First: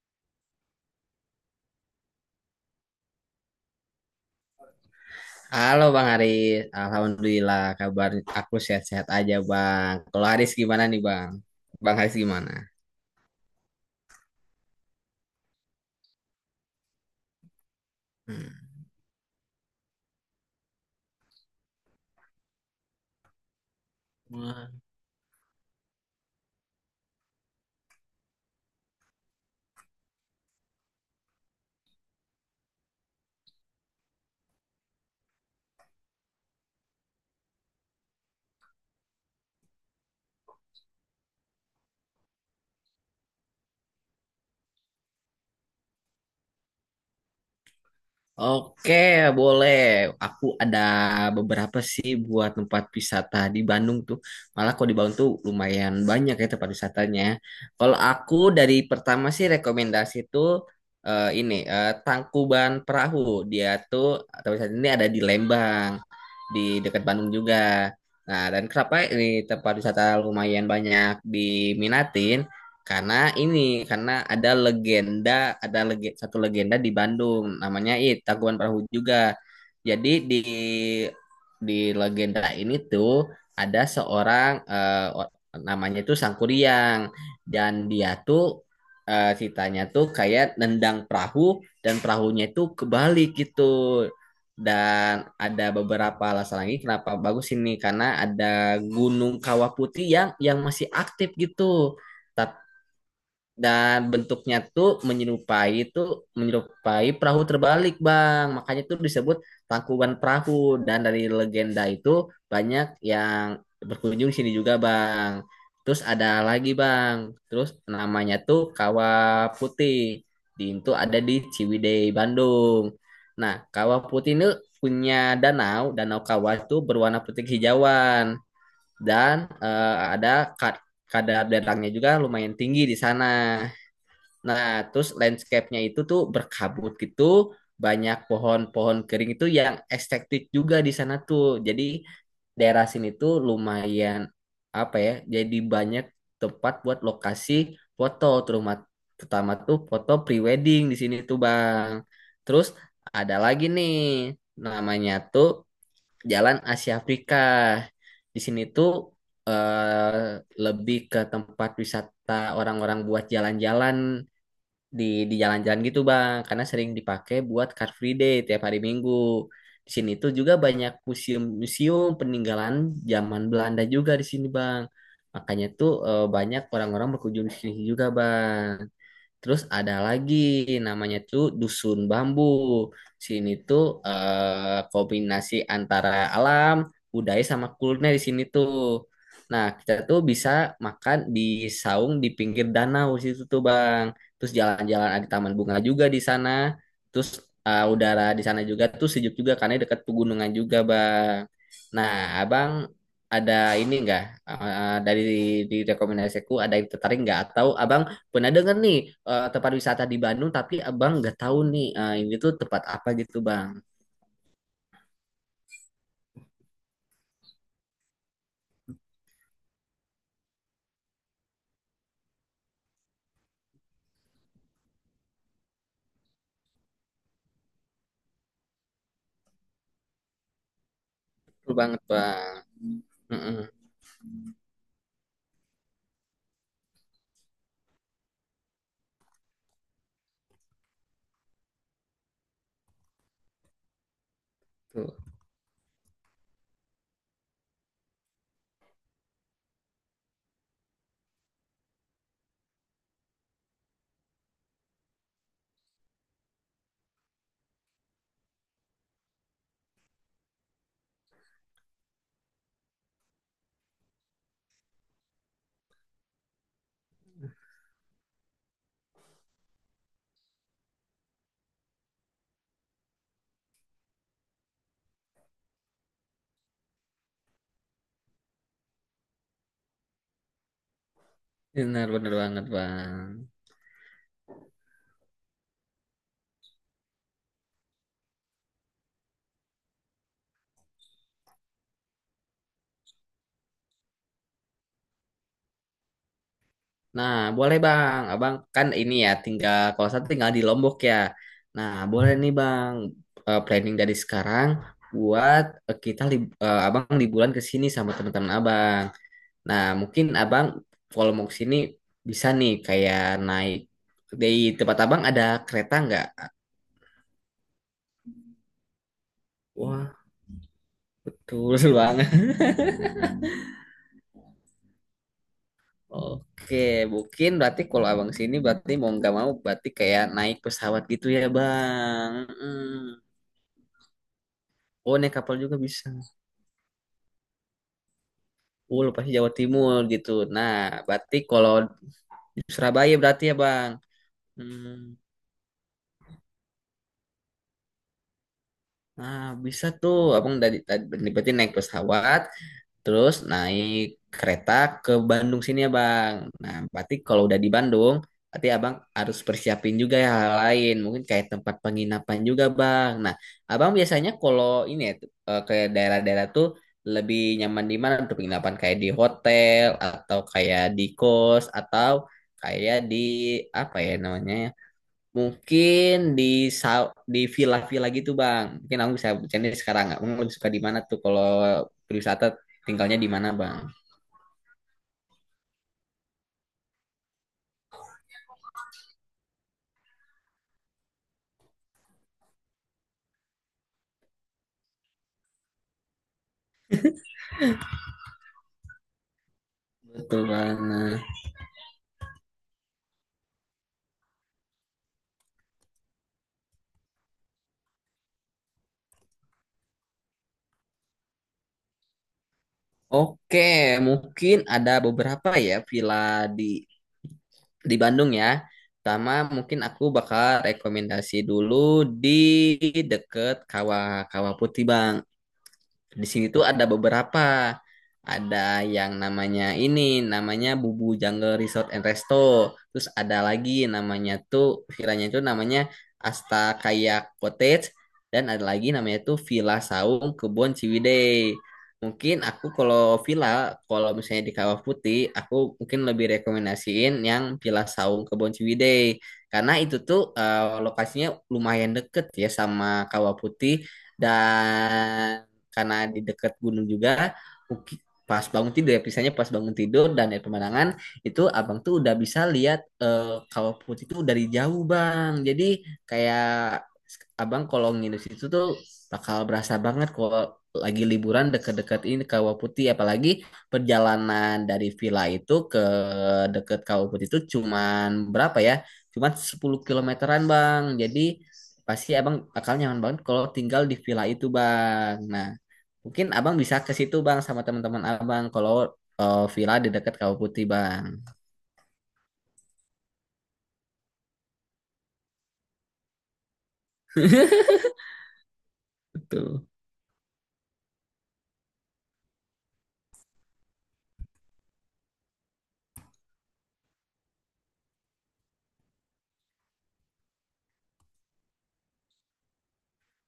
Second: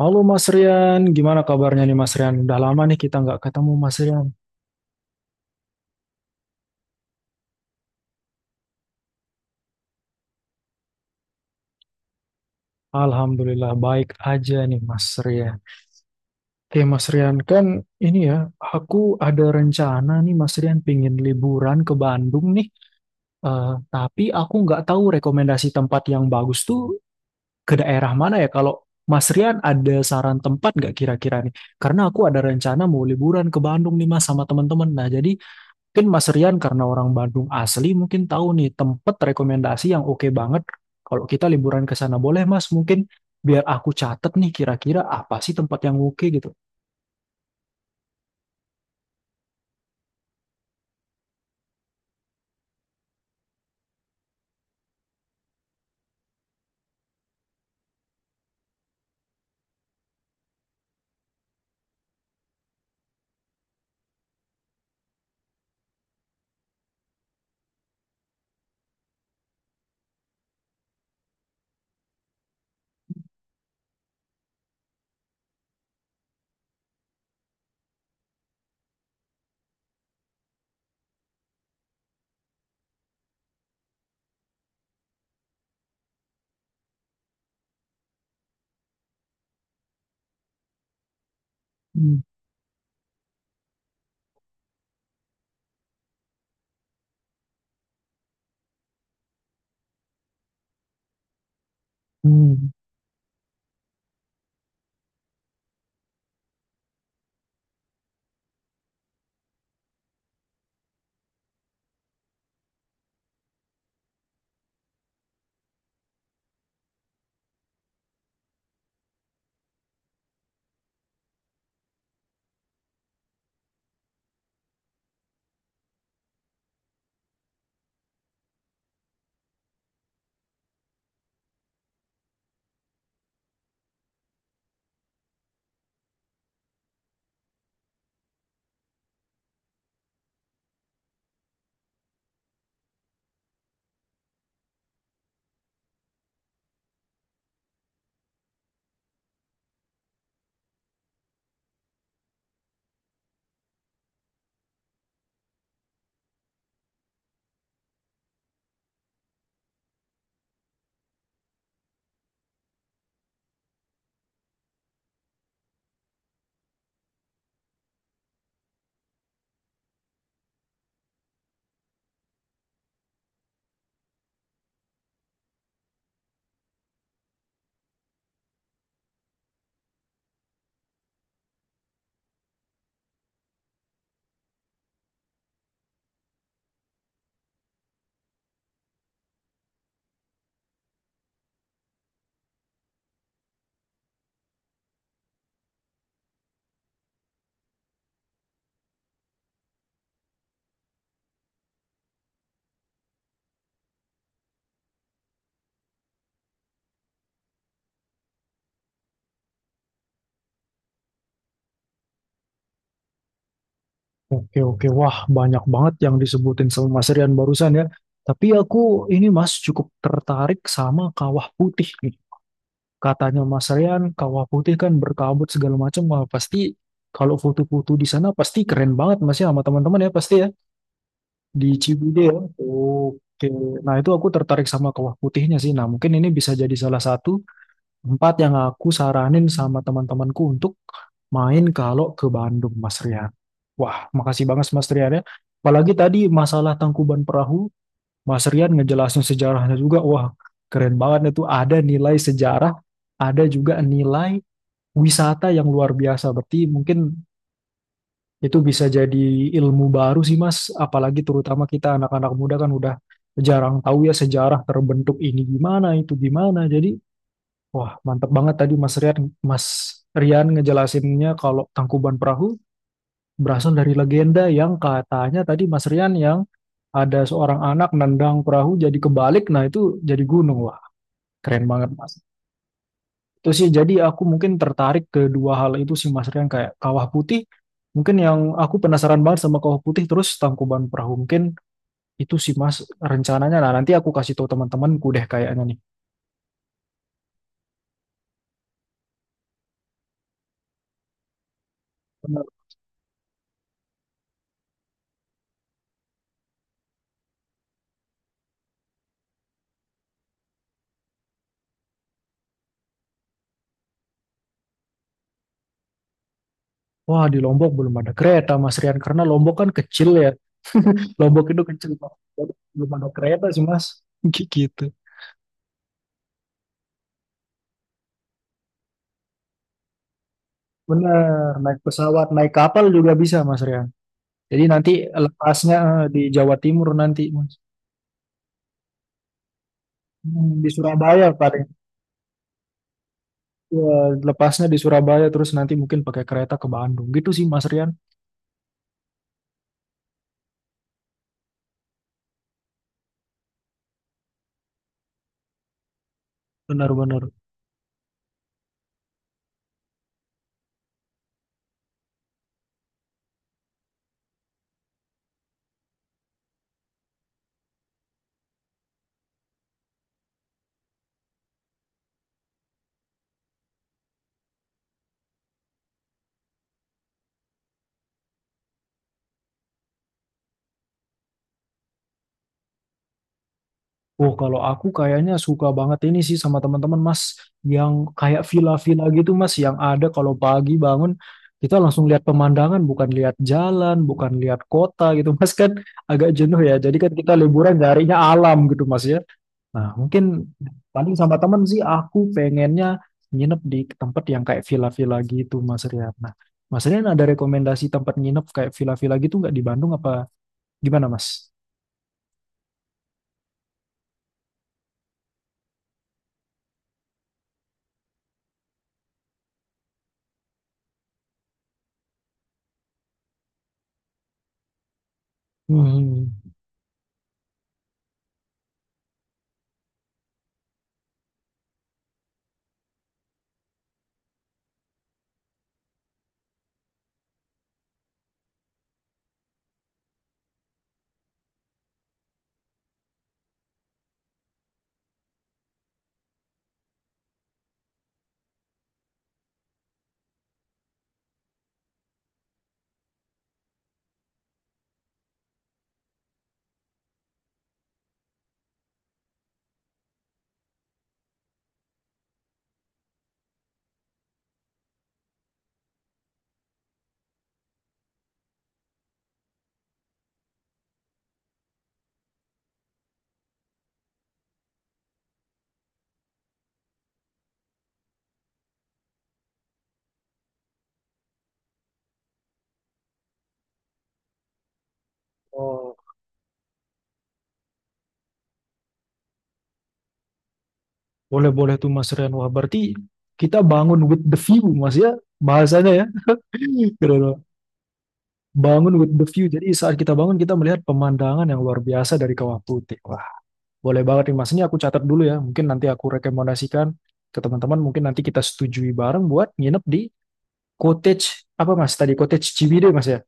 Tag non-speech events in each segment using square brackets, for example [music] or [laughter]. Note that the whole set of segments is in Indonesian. Halo Mas Rian, gimana kabarnya nih Mas Rian? Udah lama nih kita nggak ketemu Mas Rian. Halo Bang Haris, Alhamdulillah kabar aku sehat-sehat aja Bang. Kalau Haris gimana nih Bang? Bang Haris gimana? Alhamdulillah baik aja nih Mas Rian. Oke Mas Rian, kan ini ya, aku ada rencana nih Mas Rian pingin liburan ke Bandung nih. Eh, tapi aku nggak Hmm. tahu rekomendasi tempat yang bagus tuh ke daerah mana ya. Kalau Mas Rian ada saran tempat nggak kira-kira nih? Karena aku ada rencana mau liburan ke Bandung nih Mas sama teman-teman. Nah jadi mungkin Mas Rian karena orang Bandung asli mungkin tahu nih tempat rekomendasi yang oke banget kalau kita liburan ke sana. Boleh Mas mungkin biar aku catet nih kira-kira apa sih tempat yang oke gitu. Oke, boleh. Aku ada beberapa sih buat tempat wisata di Bandung tuh. Malah kalau di Bandung tuh lumayan banyak ya tempat wisatanya. Kalau aku dari pertama sih rekomendasi tuh ini Tangkuban Perahu. Dia tuh tempat wisata ini ada di Lembang, di dekat Bandung juga. Nah, dan kenapa ini tempat wisata lumayan banyak diminatin? Karena ada legenda, satu legenda di Bandung, namanya itu Tangkuban Perahu juga. Jadi di legenda ini tuh ada seorang namanya tuh Sangkuriang, dan dia tuh ceritanya tuh kayak nendang perahu dan Hmm, perahunya itu kebalik gitu. Dan ada beberapa alasan lagi kenapa bagus ini karena ada Gunung Kawah Putih yang masih aktif gitu. Tapi hmm. dan bentuknya tuh menyerupai perahu terbalik, Bang. Makanya tuh disebut Tangkuban Perahu, dan dari legenda itu banyak yang berkunjung sini juga, Bang. Terus ada lagi, Bang. Terus namanya tuh Kawah Putih, itu ada di Ciwidey Bandung. Nah, Kawah Putih ini punya danau, danau kawah itu berwarna putih hijauan. Dan ada kad kadar datangnya juga lumayan tinggi di sana. Nah, terus landscape-nya itu tuh berkabut gitu, banyak pohon-pohon kering itu yang estetik juga di sana tuh. Jadi daerah sini tuh lumayan, apa ya? Jadi banyak tempat buat lokasi foto, terutama pertama tuh foto pre-wedding di sini tuh, Bang. Terus ada lagi nih, namanya tuh Jalan Asia Afrika. Di sini tuh eh, lebih ke tempat wisata orang-orang buat jalan-jalan di jalan-jalan gitu, Bang, karena sering dipakai buat Car Free Day tiap hari Minggu. Di sini tuh juga banyak museum-museum peninggalan zaman Belanda juga di sini, Bang. Makanya tuh banyak orang-orang berkunjung di sini juga, Bang. Terus ada lagi namanya tuh Dusun Bambu. Sini tuh kombinasi antara alam, budaya sama kuliner di sini tuh. Nah, kita tuh bisa makan di saung di pinggir danau situ tuh, Bang. Terus jalan-jalan ada taman bunga juga di sana. Terus udara di sana juga tuh sejuk juga karena dekat pegunungan juga, Bang. Nah, Abang ada ini enggak, dari dari rekomendasiku ada yang tertarik nggak, atau Abang pernah denger nih tempat wisata di Bandung, tapi abang nggak tahu nih ini tuh tempat apa gitu, Bang? Oke, oke. Wah, banyak banget yang disebutin sama Mas Rian barusan ya. Tapi aku ini Mas cukup tertarik sama Kawah Putih nih. Katanya Mas Rian, Kawah Putih kan berkabut segala macam. Wah, pasti kalau foto-foto di sana pasti keren banget Mas ya sama teman-teman ya pasti ya. Betul Di banget, Ciwidey ya. Bang. Oke. Mm-mm, Nah, itu aku tertarik sama kawah putihnya sih. Nah, mungkin ini bisa jadi salah satu tempat yang aku saranin sama teman-temanku untuk main kalau ke Bandung, Mas Rian. Wah, makasih banget Mas tuh. Rian ya. Apalagi tadi masalah Tangkuban Perahu, Mas Rian ngejelasin sejarahnya juga. Wah, keren banget itu. Ada nilai sejarah, ada juga nilai wisata yang luar biasa. Berarti mungkin itu bisa jadi ilmu baru sih Mas, apalagi terutama kita anak-anak muda kan udah jarang tahu ya sejarah terbentuk ini gimana, itu gimana. Jadi, wah mantep banget tadi Mas Rian, Mas Rian ngejelasinnya kalau Tangkuban Perahu berasal dari legenda yang katanya tadi Mas Rian yang ada seorang anak nendang perahu jadi kebalik, nah itu jadi gunung. Wah, keren banget Bener Mas. bener banget, Bang. Itu sih jadi aku mungkin tertarik ke dua hal itu sih Mas Rian kayak Kawah Putih. Mungkin yang aku penasaran banget sama Kawah Putih terus Tangkuban Perahu mungkin itu sih Mas rencananya. Nah, nanti aku kasih tahu teman-temanku deh kayaknya nih. Nah, boleh, Bang, abang kan ini ya tinggal, kalau saya tinggal di Lombok ya. Nah, boleh Bener. nih, Bang, planning dari sekarang buat abang liburan ke sini sama teman-teman abang. Nah, mungkin abang kalau mau ke sini bisa nih kayak naik. Di tempat abang ada kereta nggak? Wah, di Lombok belum ada kereta Mas Rian karena Lombok kan kecil ya. Lombok itu kecil Betul [laughs] Mas. banget. Jadi belum ada kereta sih Mas. [laughs] Gitu. Oke, mungkin berarti kalau abang sini berarti mau nggak mau berarti kayak naik pesawat gitu ya, Bener, naik pesawat, Bang. naik kapal juga Mm. bisa Mas Rian. Jadi nanti Oh, naik kapal lepasnya juga bisa. di Jawa Timur nanti Mas. Oh, lu pasti Jawa Timur gitu. Hmm, di Nah, Surabaya berarti paling. kalau di Surabaya berarti ya, Ya, Bang. lepasnya di Hmm. Surabaya terus nanti mungkin pakai kereta ke Bandung. Gitu sih Mas Rian. Nah, bisa tuh abang dari tadi berarti naik pesawat. Terus naik kereta ke Bandung sini ya, Bang. Nah, berarti Benar-benar. kalau udah di Bandung, berarti Abang harus persiapin juga ya hal lain. Mungkin kayak tempat penginapan juga, Bang. Nah, Abang biasanya kalau ini ya, ke daerah-daerah tuh lebih nyaman di mana untuk penginapan? Kayak di hotel, atau kayak di kos, atau kayak di apa ya namanya? Mungkin di di villa-villa gitu, Bang. Mungkin aku bisa bercanda sekarang, nggak Abang lebih suka di mana tuh kalau berwisata tinggalnya di mana, Bang? Oh, kalau aku kayaknya suka banget ini sih sama teman-teman Mas yang kayak villa-villa gitu Mas yang ada kalau pagi bangun kita langsung lihat pemandangan, bukan lihat jalan, bukan lihat kota gitu Mas kan agak jenuh ya. Jadi kan kita liburan nyarinya alam gitu Mas ya. Nah, mungkin Betul paling banget. sama temen sih aku pengennya nginep di tempat yang kayak villa-villa gitu, Mas Rian. Nah, Mas Rian ada rekomendasi tempat nginep kayak villa-villa gitu nggak di Bandung apa gimana, Mas? Oke, mungkin ada beberapa ya villa di Bandung ya. Pertama mungkin aku bakal rekomendasi dulu di deket Kawah Kawah Putih, Bang. Hmm. Di sini tuh ada beberapa. Ada yang namanya Bubu Jungle Resort and Resto. Terus ada lagi namanya tuh villanya itu namanya Asta Kayak Cottage, dan ada lagi namanya tuh Villa Saung Kebon Ciwidey. Mungkin aku kalau villa, kalau misalnya di Kawah Putih, aku mungkin lebih rekomendasiin yang Villa Saung Kebon Ciwidey. Karena itu tuh lokasinya lumayan deket ya sama Kawah Putih, dan karena di dekat gunung juga pas bangun tidur ya pisahnya pas bangun tidur dan dari pemandangan itu abang tuh udah bisa lihat Kawah Putih itu dari jauh, Bang. Jadi kayak abang kalau nginep situ tuh bakal berasa banget kalau lagi liburan deket-deket ini Kawah Putih, apalagi perjalanan dari villa itu ke deket Kawah Putih itu cuman berapa ya, cuman 10 kilometeran, Bang. Jadi pasti abang bakal nyaman banget kalau tinggal di villa itu, Bang. Nah, Oh, mungkin abang bisa ke situ, Bang, sama teman-teman abang kalau villa di dekat Kawah Putih, Bang. boleh-boleh tuh Mas Rian. Wah, berarti kita bangun with the view, Mas ya bahasanya ya. [laughs] Keren. Mas. Bangun with the view. Betul. Jadi saat kita bangun kita melihat pemandangan yang luar biasa dari Kawah Putih. Boleh banget nih Mas, ini aku catat dulu ya. Mungkin nanti aku rekomendasikan ke teman-teman, mungkin nanti kita setujui bareng buat nginep di cottage, apa Mas, tadi cottage Ciwidey Mas ya?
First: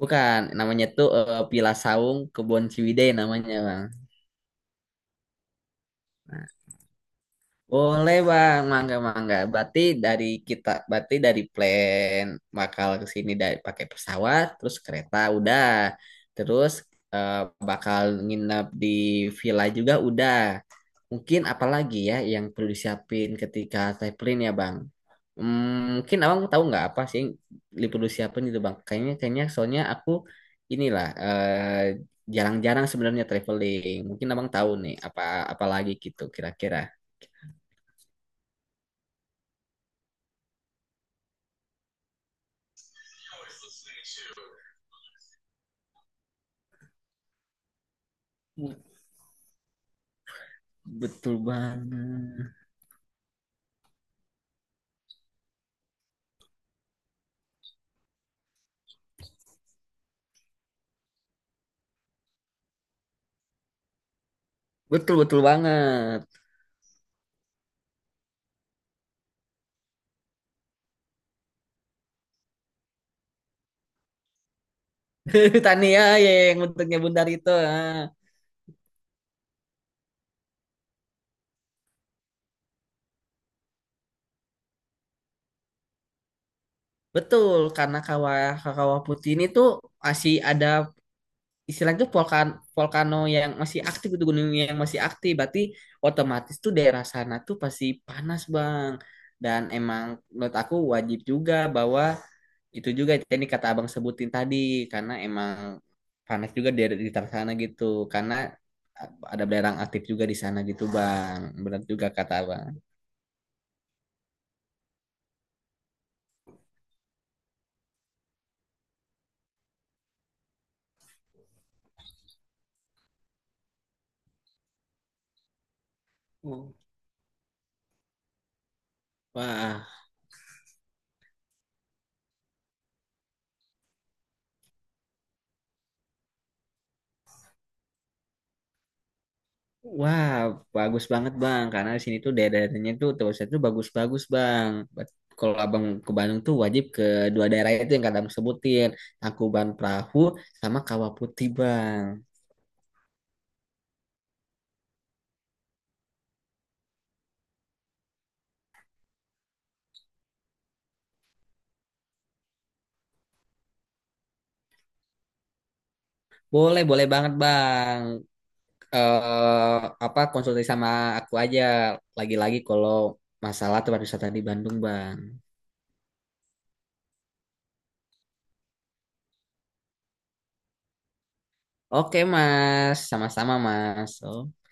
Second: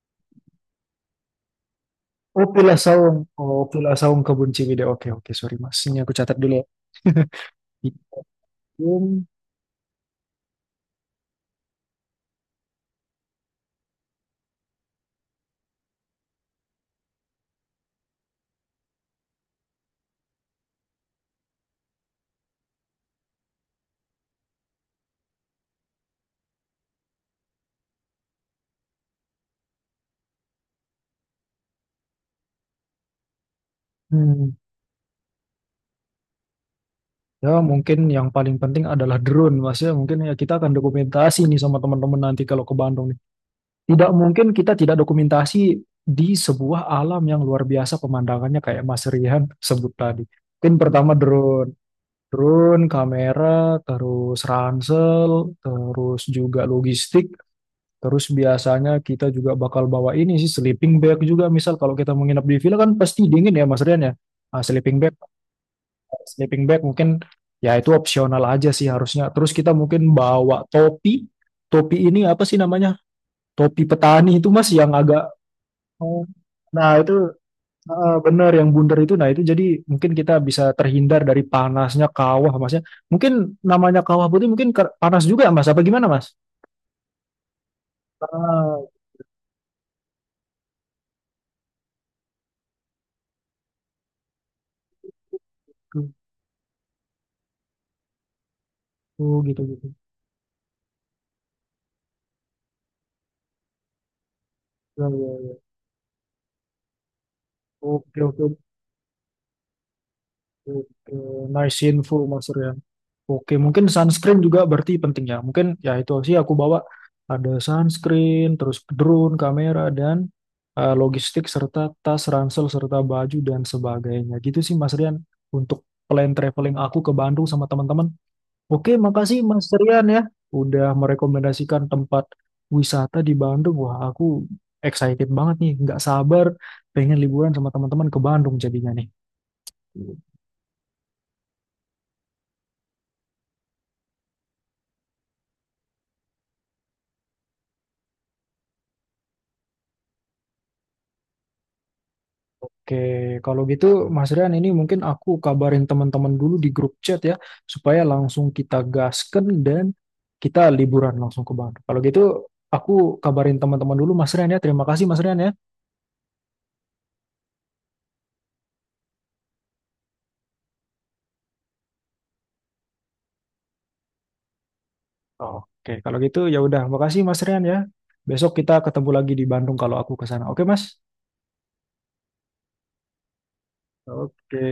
Bukan, namanya tuh Villa Saung Oh, Kebon Villa Ciwidey Saung. namanya, Oh, Bang. Villa Saung Kebun Ciwidey. Oke, oke, sorry Mas. Ini aku catat dulu ya. [laughs] Boleh, Bang, mangga Itu, mangga. Berarti dari kita, berarti dari plan bakal ke sini dari pakai pesawat, terus kereta udah, terus eh, bakal nginep di villa juga udah. Mungkin apalagi ya yang perlu disiapin ketika traveling ya, Bang? Mungkin abang tahu nggak apa sih liposuction apa gitu, Bang? Kayaknya kayaknya soalnya aku inilah jarang-jarang sebenarnya traveling. Mungkin abang hmm, tahu nih apa apa lagi gitu kira-kira. ya mungkin yang paling penting adalah drone Mas ya. Mungkin ya kita akan dokumentasi nih sama teman-teman nanti kalau ke Bandung nih. Tidak mungkin kita tidak dokumentasi di sebuah alam yang luar biasa pemandangannya kayak Mas Rihan sebut tadi. Mungkin pertama Betul drone. banget. Drone, kamera, terus ransel, terus juga logistik, terus biasanya kita juga bakal bawa ini sih sleeping bag juga. Misal kalau kita menginap di villa kan pasti dingin ya Mas Rian ya. Nah, sleeping bag, Betul betul banget. sleeping bag mungkin ya itu opsional aja sih harusnya. Terus kita mungkin bawa topi. Topi ini apa sih namanya? Topi petani itu Mas yang agak. [laughs] Tania Oh. ya ya, yang Nah, bentuknya itu bundar itu. Ah. heeh, bener yang bundar itu nah itu jadi mungkin kita bisa terhindar dari panasnya kawah mas ya mungkin namanya kawah putih mungkin panas juga mas apa gimana mas Betul, karena kawah ah kawah putih ini tuh masih ada istilahnya tuh volcano yang masih aktif, itu gunung yang masih aktif berarti gitu otomatis tuh daerah sana tuh pasti panas, Bang. gitu Dan gitu emang menurut aku wajib juga bahwa itu juga ini kata abang sebutin tadi, ya, karena ya, emang ya. panas juga di daerah sana gitu Oke, karena oke. ada belerang aktif juga di sana gitu, Oke, Bang. nice Benar juga info kata Mas abang. Rian. Oke, mungkin sunscreen juga berarti penting ya. Mungkin ya itu sih aku bawa ada sunscreen, terus drone, kamera dan logistik serta tas, ransel serta baju dan sebagainya. Gitu sih Mas Rian untuk plan traveling Oh. aku ke Bandung sama teman-teman. Oke, makasih Mas wah Rian ya udah merekomendasikan tempat wisata di Bandung. Wah, aku excited banget nih, nggak sabar pengen liburan sama teman-teman ke Bandung jadinya nih. Wah, bagus banget, Bang, karena di sini tuh daerah-daerahnya tuh terusnya tuh bagus-bagus, Bang. Kalau Abang ke Bandung tuh wajib ke dua daerah itu yang kadang sebutin, Tangkuban Perahu sama Kawah Putih, Bang. Oke, kalau gitu Mas Rian ini mungkin aku kabarin teman-teman dulu di grup chat ya, supaya langsung kita gasken dan kita liburan langsung ke Bandung. Kalau gitu aku kabarin teman-teman dulu Mas Rian ya. Terima kasih Mas Rian ya. Boleh, boleh banget, Bang. Eh apa konsultasi sama aku aja lagi-lagi kalau masalah tempat wisata di Bandung, Bang. Oke, kalau gitu ya udah, makasih Mas Rian ya. Besok kita ketemu lagi di Bandung kalau aku ke sana. Oke, Mas? Oke Mas, sama-sama Mas. Oke.